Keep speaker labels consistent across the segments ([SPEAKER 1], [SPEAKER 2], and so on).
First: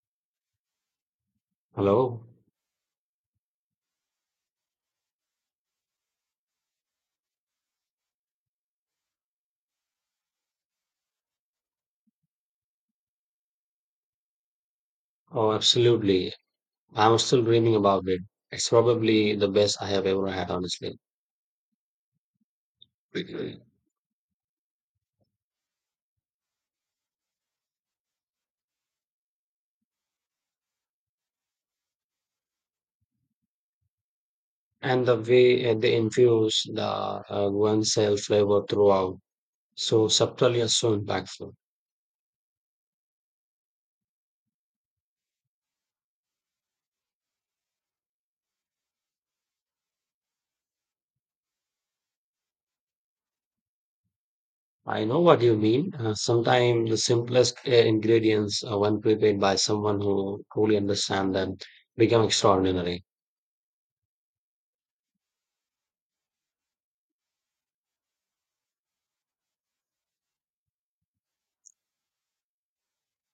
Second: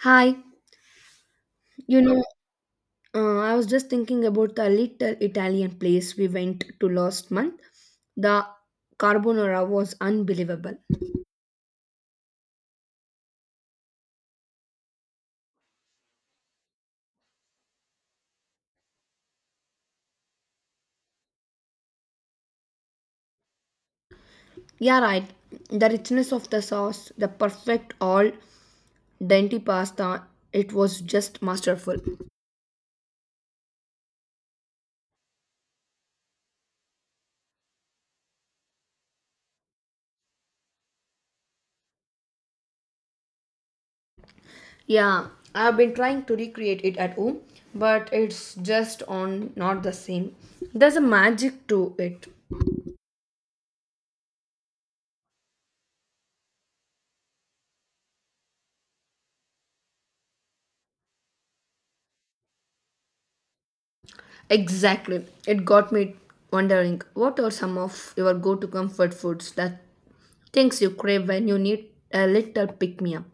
[SPEAKER 1] Hi, you know,
[SPEAKER 2] Hello.
[SPEAKER 1] I was just thinking about the little Italian place we went to last month. The carbonara was unbelievable.
[SPEAKER 2] Oh, absolutely. I'm still dreaming about it. It's probably the best I have ever had, honestly.
[SPEAKER 1] Yeah, right. The richness of the sauce, the perfect all dainty pasta, it was just masterful.
[SPEAKER 2] And the way they infuse the guanciale flavor throughout, so subtle yet so impactful.
[SPEAKER 1] Yeah, I've been trying to recreate it at home, but it's just on not the same. There's a magic to it.
[SPEAKER 2] I know what you mean. Sometimes the simplest ingredients, when prepared by someone who truly understands them, become extraordinary.
[SPEAKER 1] Exactly. It got me wondering what are some of your go to comfort foods that Things you crave when you need a little pick me up.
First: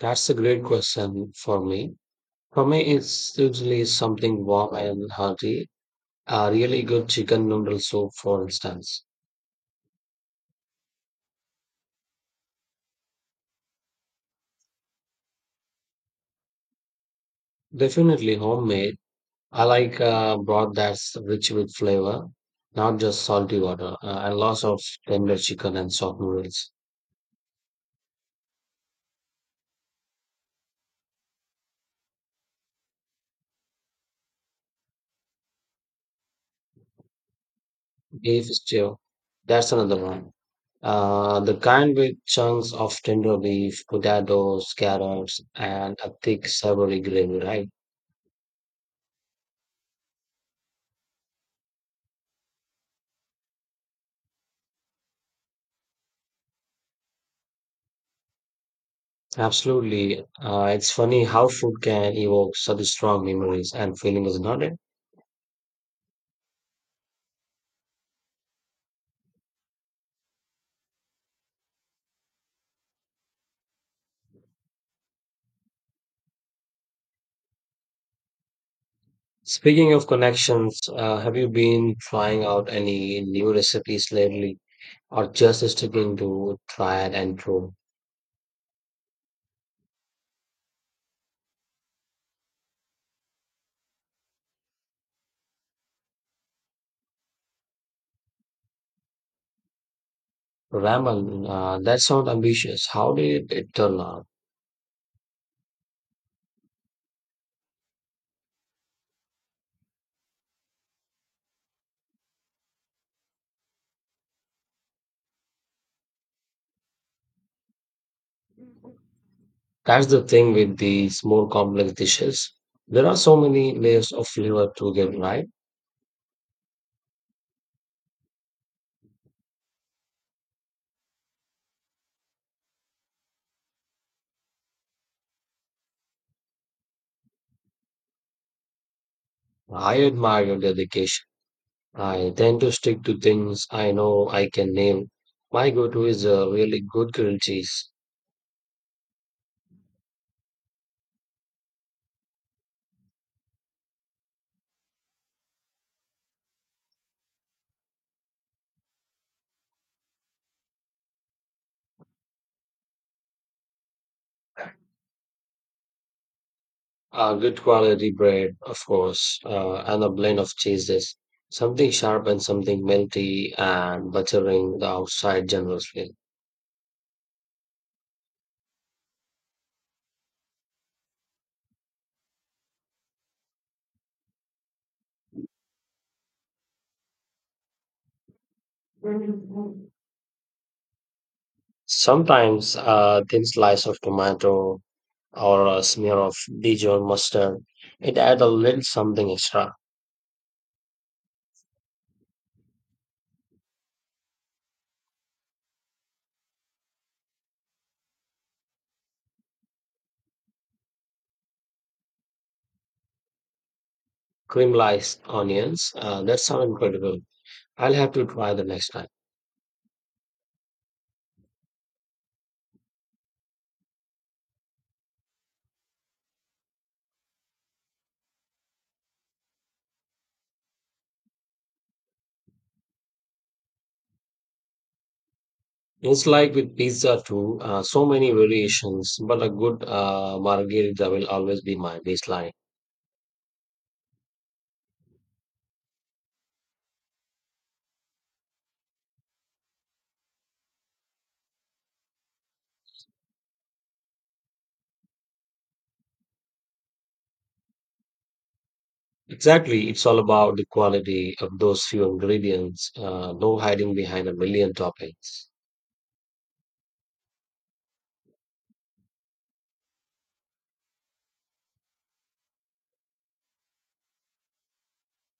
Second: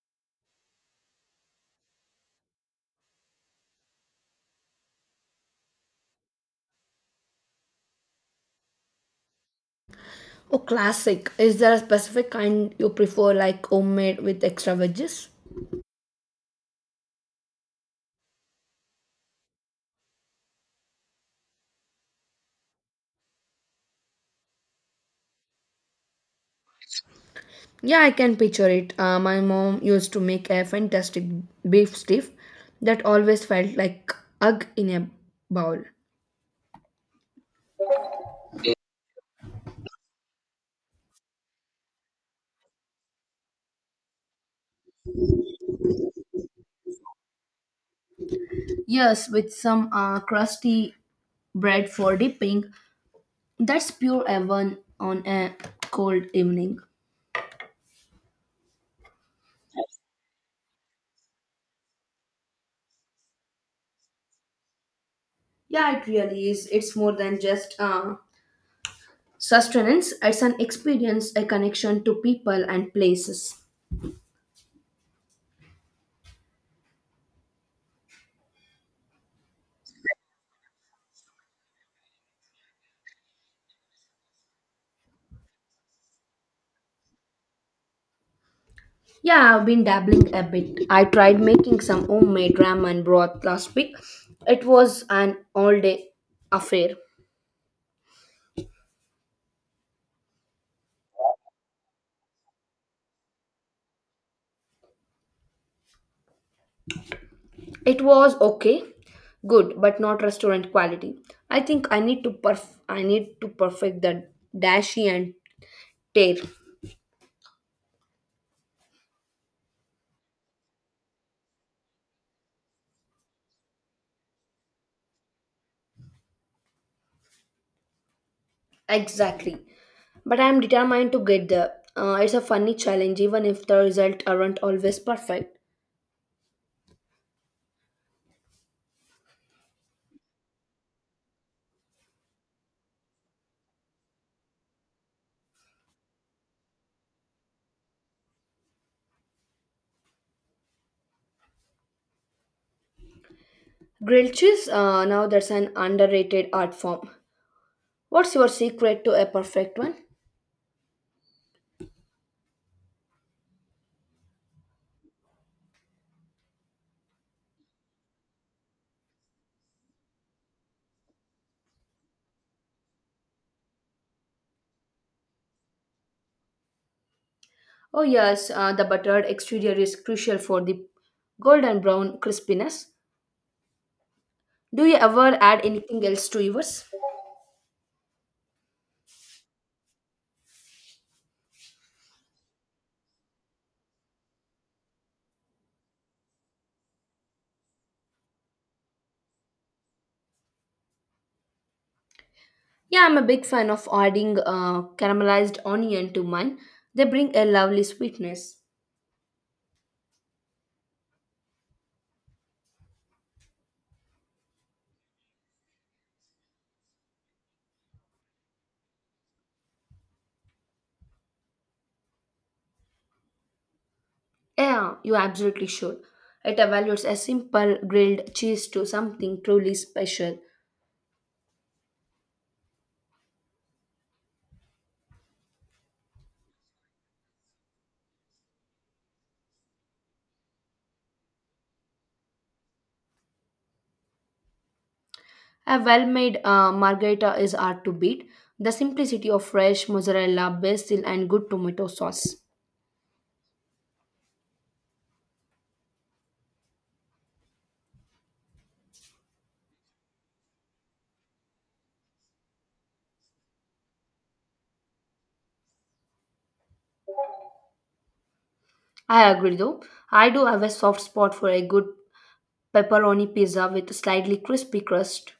[SPEAKER 2] That's a great question for me. For me, it's usually something warm and hearty, a really good chicken noodle soup, for instance.
[SPEAKER 1] Oh, classic. Is there a specific kind you prefer, like homemade with extra veggies?
[SPEAKER 2] Definitely homemade. I like broth that's rich with flavor, not just salty water, and lots of tender chicken and soft noodles.
[SPEAKER 1] Yeah, I can picture it. My mom used to make a fantastic beef stiff that always felt like egg in a bowl.
[SPEAKER 2] Beef stew, that's another one. The kind with chunks of tender beef, potatoes, carrots, and a thick savory gravy, right?
[SPEAKER 1] Yes, with some crusty bread for dipping. That's pure heaven on a cold evening.
[SPEAKER 2] Absolutely. It's funny how food can evoke such strong memories and feelings, not it?
[SPEAKER 1] Yeah, it really is. It's more than just sustenance, it's an experience, a connection to people and places.
[SPEAKER 2] Speaking of connections, have you been trying out any new recipes lately or just sticking to tried and true?
[SPEAKER 1] Yeah, I've been dabbling a bit. I tried making some homemade ramen broth last week. It was an all day affair.
[SPEAKER 2] Ramen, that sounds ambitious. How did it turn out?
[SPEAKER 1] It was okay, good, but not restaurant quality. I need to perfect the dashi and tear.
[SPEAKER 2] That's the thing with these more complex dishes. There are so many layers of flavor to get right.
[SPEAKER 1] Exactly. But I am determined to get there. It's a funny challenge, even if the result aren't always perfect.
[SPEAKER 2] I admire your dedication. I tend to stick to things I know I can name. My go-to is a really good grilled cheese,
[SPEAKER 1] Grilled cheese, now that's an underrated art form. What's your secret to a perfect one?
[SPEAKER 2] a good quality bread, of course, and a blend of cheeses. Something sharp and something melty and buttering the outside generously.
[SPEAKER 1] Oh, yes, the buttered exterior is crucial for the golden brown crispiness. Do you ever add anything else to yours?
[SPEAKER 2] Sometimes a thin slice of tomato or a smear of Dijon mustard. It adds a little something extra.
[SPEAKER 1] Yeah, I'm a big fan of adding caramelized onion to mine. They bring a lovely sweetness.
[SPEAKER 2] Caramelized onions. That sounds incredible. I'll have to try the next time.
[SPEAKER 1] Yeah, you absolutely should. It evaluates a simple grilled cheese to something truly special.
[SPEAKER 2] It's like with pizza too, so many variations, but a good margherita will always be my baseline.
[SPEAKER 1] A well made margherita is hard to beat. The simplicity of fresh mozzarella, basil, and good tomato sauce.
[SPEAKER 2] Exactly, it's all about the quality of those few ingredients, no hiding behind a million toppings.
[SPEAKER 1] I agree though. I do have a soft spot for a good pepperoni pizza with slightly crispy crust.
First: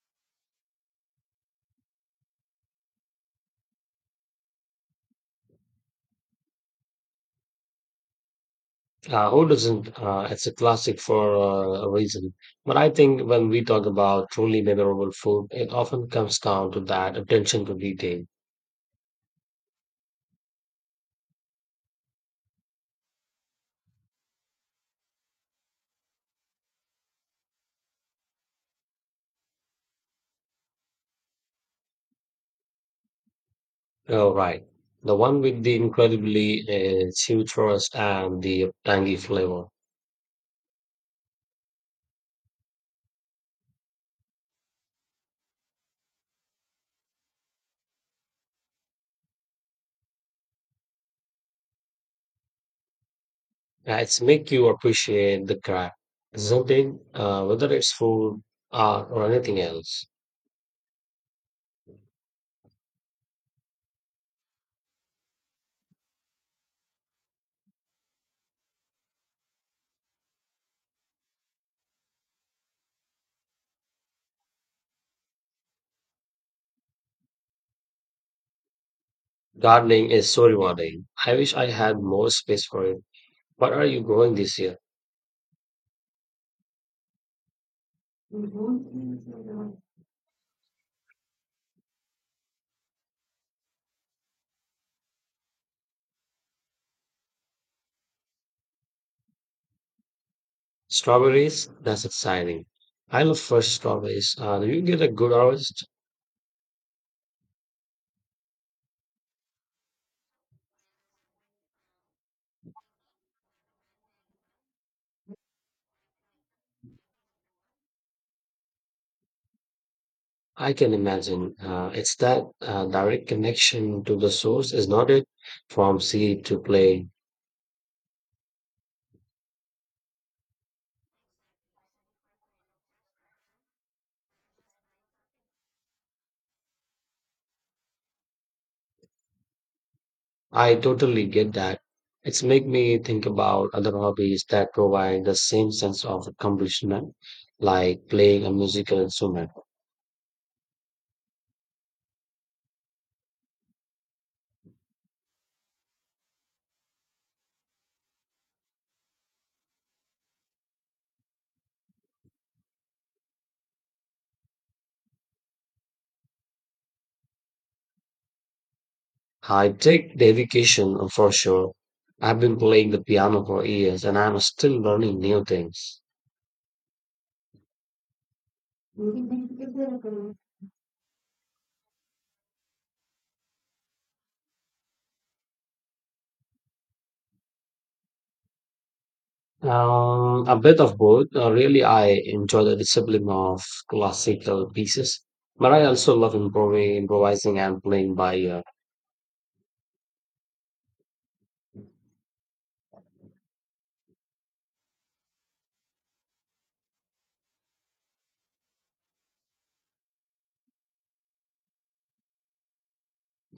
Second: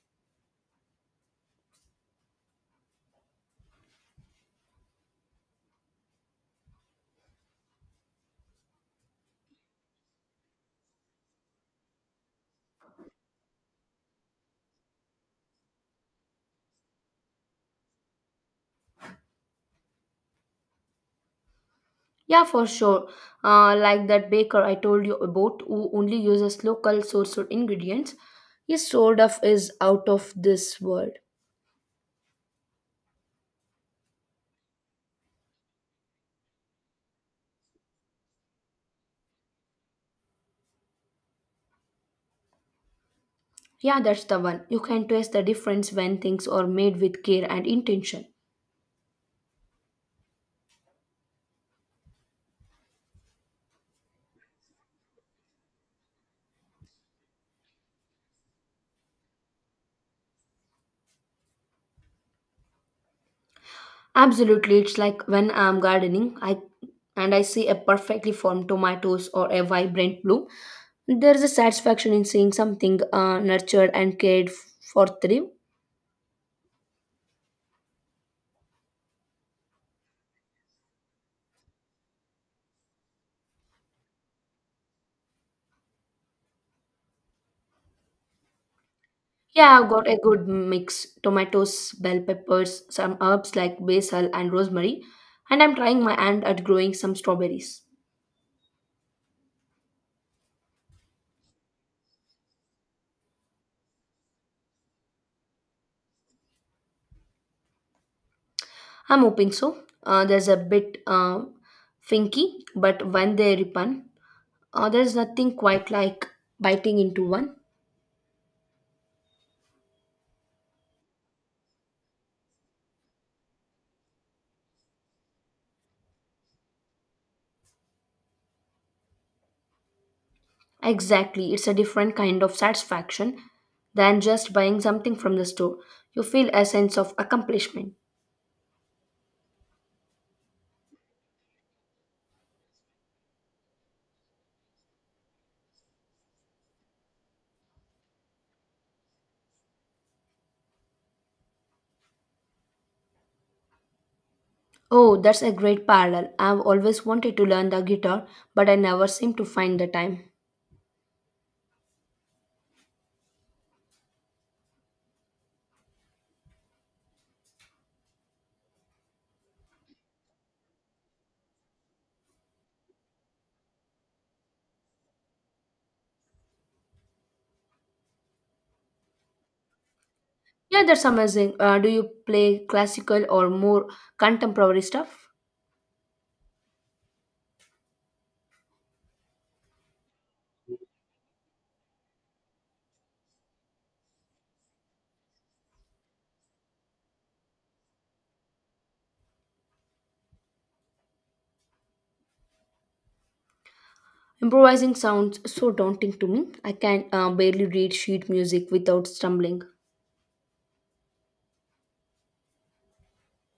[SPEAKER 2] Who doesn't? It's a classic for a reason. But I think when we talk about truly memorable food, it often comes down to that attention to detail.
[SPEAKER 1] Yeah, for sure. Like that baker I told you about who only uses local sourced ingredients. His sort of is out of this world.
[SPEAKER 2] Oh, right. The one with the incredibly huge and the tangy flavor.
[SPEAKER 1] Yeah, that's the one. You can taste the difference when things are made with care and intention.
[SPEAKER 2] It's make you appreciate the craft, isn't it? Whether it's food, art, or anything else.
[SPEAKER 1] Absolutely, it's like when I'm gardening, I see a perfectly formed tomatoes or a vibrant bloom. There is a satisfaction in seeing something nurtured and for thrive.
[SPEAKER 2] Gardening is so rewarding. I wish I had more space for it. What are you growing this year?
[SPEAKER 1] Yeah, I've got a good mix: tomatoes, bell peppers, some herbs like basil and rosemary, and I'm trying my hand at growing some strawberries.
[SPEAKER 2] Strawberries, that's exciting. I love fresh strawberries. Do you get a good harvest?
[SPEAKER 1] I'm hoping so. There's a bit finky, but when they ripen, there's nothing quite like biting into one.
[SPEAKER 2] I can imagine. It's that direct connection to the source, is not it? From seed to plate.
[SPEAKER 1] Exactly, it's a different kind of satisfaction than just buying something from the store. You feel a sense of accomplishment.
[SPEAKER 2] I totally get that. It's make me think about other hobbies that provide the same sense of accomplishment, like playing a musical instrument.
[SPEAKER 1] Oh, that's a great parallel. I've always wanted to learn the guitar, but I never seem to find the time.
[SPEAKER 2] I take dedication for sure. I've been playing the piano for years, and I'm still learning new things.
[SPEAKER 1] Yeah, that's amazing. Do you play classical or more contemporary stuff?
[SPEAKER 2] A bit of both. Really, I enjoy the discipline of classical pieces, but I also love improvising and playing by ear.
[SPEAKER 1] Improvising sounds so daunting to me. I can barely read sheet music without stumbling.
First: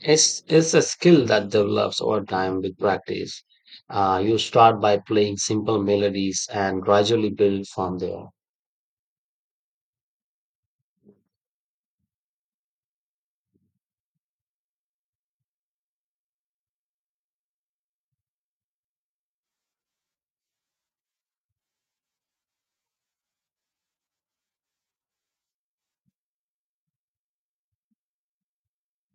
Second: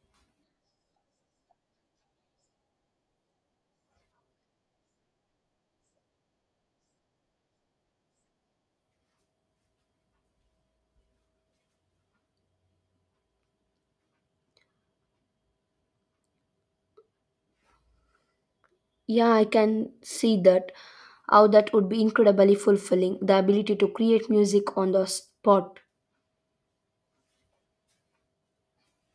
[SPEAKER 2] It's a skill that develops over time with practice. You start by playing simple melodies and gradually build from there.
[SPEAKER 1] Yeah, I can see that. How that would be incredibly fulfilling. The ability to create music on the spot.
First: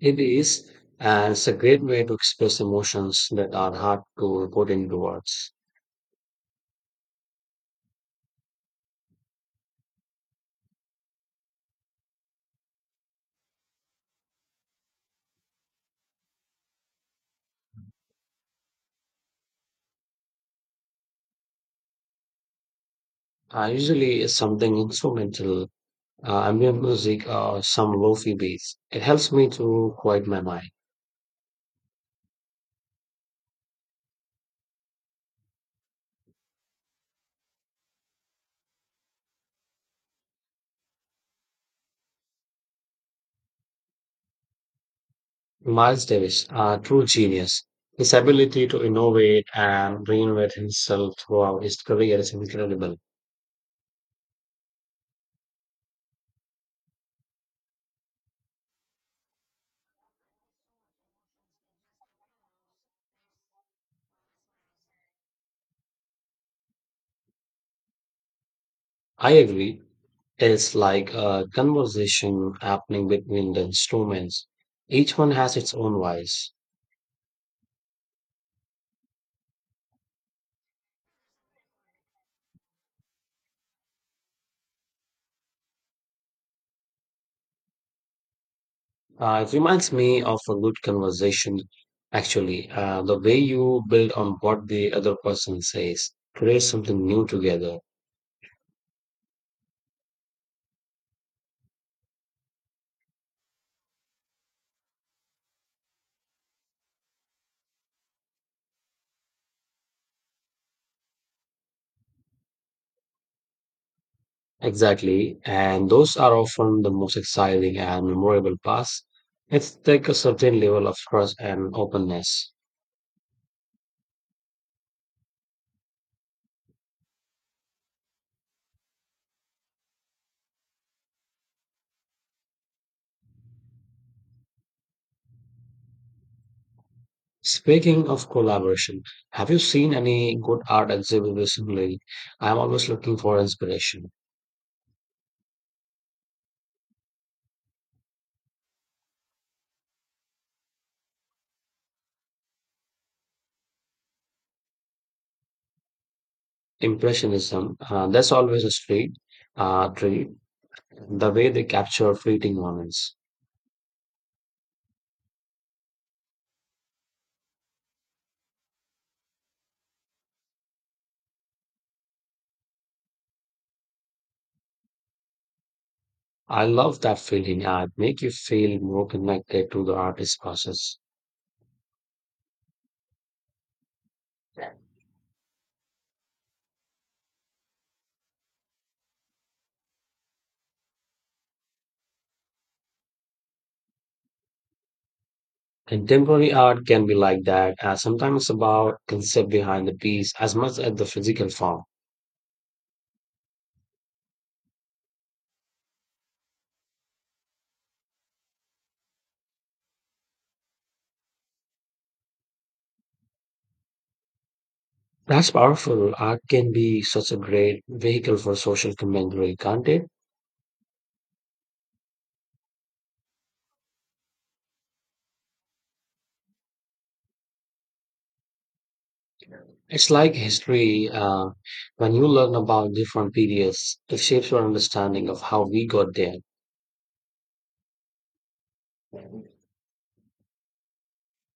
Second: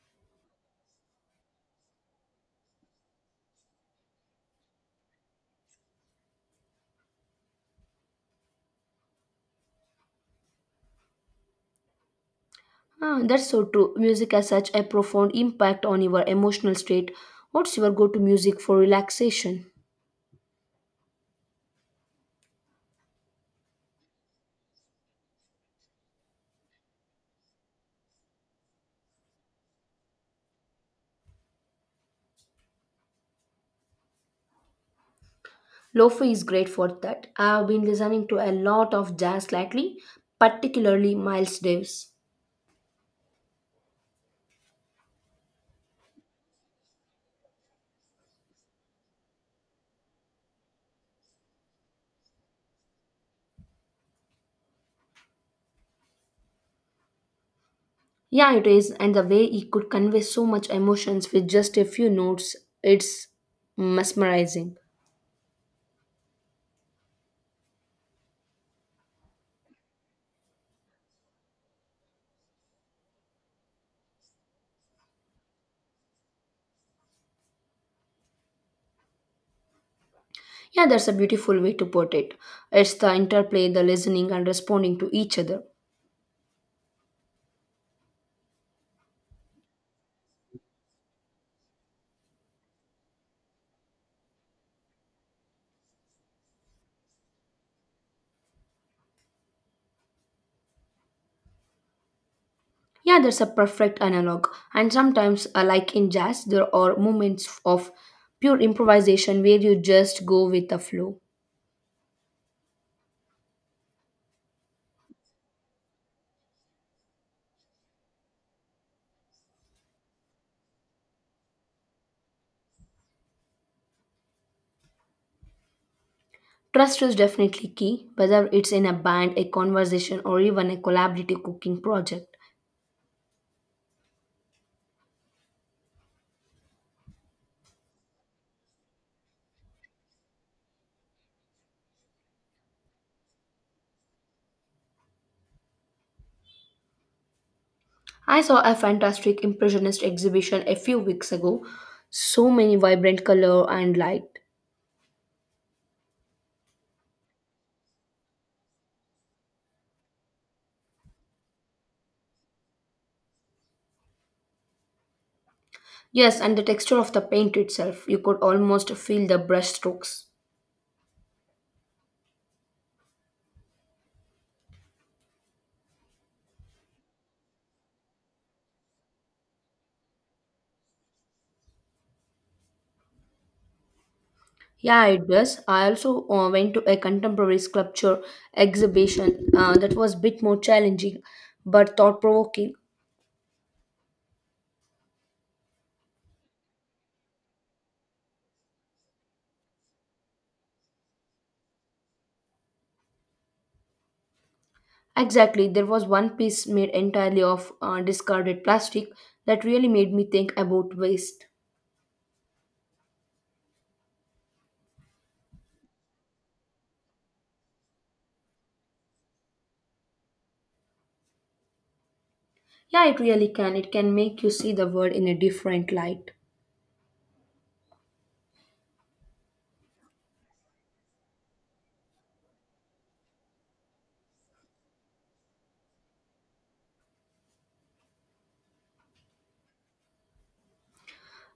[SPEAKER 2] It is, and it's a great way to express emotions that are hard to put into words.
[SPEAKER 1] Ah, that's so true. Music has such a profound impact on your emotional state. What's your go to music for relaxation?
[SPEAKER 2] Usually, it's something instrumental ambient music or some lofi beats. It helps me to quiet my mind.
[SPEAKER 1] Lofi is great for that. I've been listening to a lot of jazz lately, particularly Miles Davis.
[SPEAKER 2] Miles Davis, a true genius. His ability to innovate and reinvent himself throughout his career is incredible.
[SPEAKER 1] Yeah, it is, and the way he could convey so much emotions with just a few notes, it's mesmerizing.
[SPEAKER 2] I agree. It's like a conversation happening between the instruments. Each one has its own voice.
[SPEAKER 1] Yeah, that's a beautiful way to put it. It's the interplay, the listening, and responding to each other.
[SPEAKER 2] It reminds me of a good conversation, actually. The way you build on what the other person says, create something new together.
[SPEAKER 1] Yeah, that's a perfect analog. And sometimes, like in jazz, there are moments of pure improvisation where you just go with the flow.
[SPEAKER 2] Exactly, and those are often the most exciting and memorable parts. It's take a certain level of trust and openness.
[SPEAKER 1] Trust is definitely key, whether it's in a band, a conversation, or even a collaborative cooking project.
[SPEAKER 2] Speaking of collaboration, have you seen any good art exhibit recently? I'm always looking for inspiration.
[SPEAKER 1] I saw a fantastic impressionist exhibition a few weeks ago. So many vibrant color and light.
[SPEAKER 2] Impressionism, that's always a street treat. The way they capture fleeting moments.
[SPEAKER 1] Yes, and the texture of the paint itself, you could almost feel the brush strokes.
[SPEAKER 2] I love that feeling. It make you feel more connected to the artist process.
[SPEAKER 1] Yeah, it does. I also went to a contemporary sculpture exhibition that was a bit more challenging but thought provoking.
[SPEAKER 2] Contemporary art can be like that, as sometimes it's about concept behind the piece as much as the physical form.
[SPEAKER 1] Exactly, there was one piece made entirely of discarded plastic that really made me think about waste.
[SPEAKER 2] That's powerful. Art can be such a great vehicle for social commentary, can't it?
[SPEAKER 1] Yeah, it really can. It can make you see the world in a different light.
[SPEAKER 2] It's like history. When you learn about different periods, it shapes your understanding of how we got there.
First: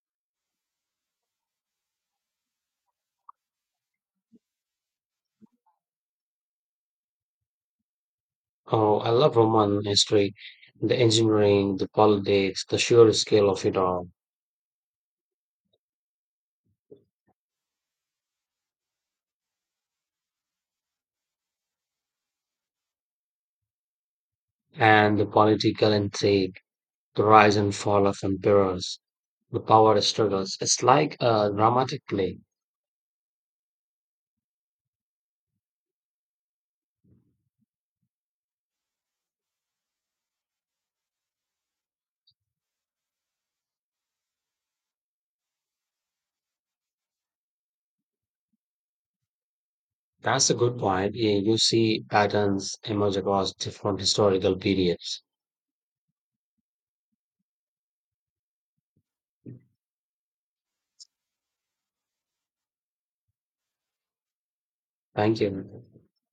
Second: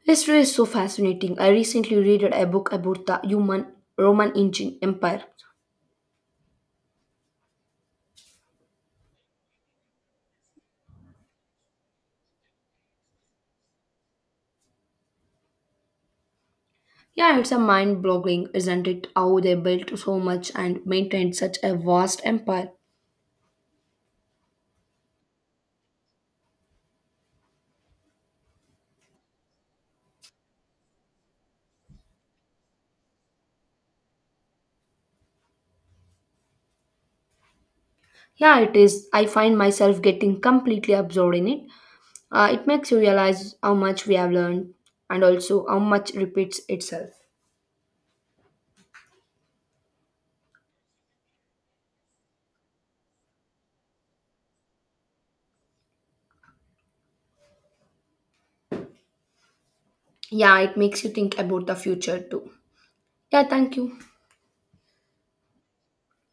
[SPEAKER 1] History is so fascinating. I recently read a book about the human Roman engine empire.
[SPEAKER 2] Oh, I love Roman history, the engineering, the politics, the sheer scale of it all,
[SPEAKER 1] Yeah, it's a mind boggling, isn't it? How they built so much and maintained such a vast empire.
[SPEAKER 2] and the political intrigue. The rise and fall of emperors, the power struggles. It's like a dramatic play.
[SPEAKER 1] Yeah, it is. I find myself getting completely absorbed in it. It makes you realize how much we have learned and also how much repeats itself.
[SPEAKER 2] That's a good point. Yeah, you see patterns emerge across different historical periods.
[SPEAKER 1] Yeah, it makes you think about the future too. Yeah, thank you.
[SPEAKER 2] Thank you.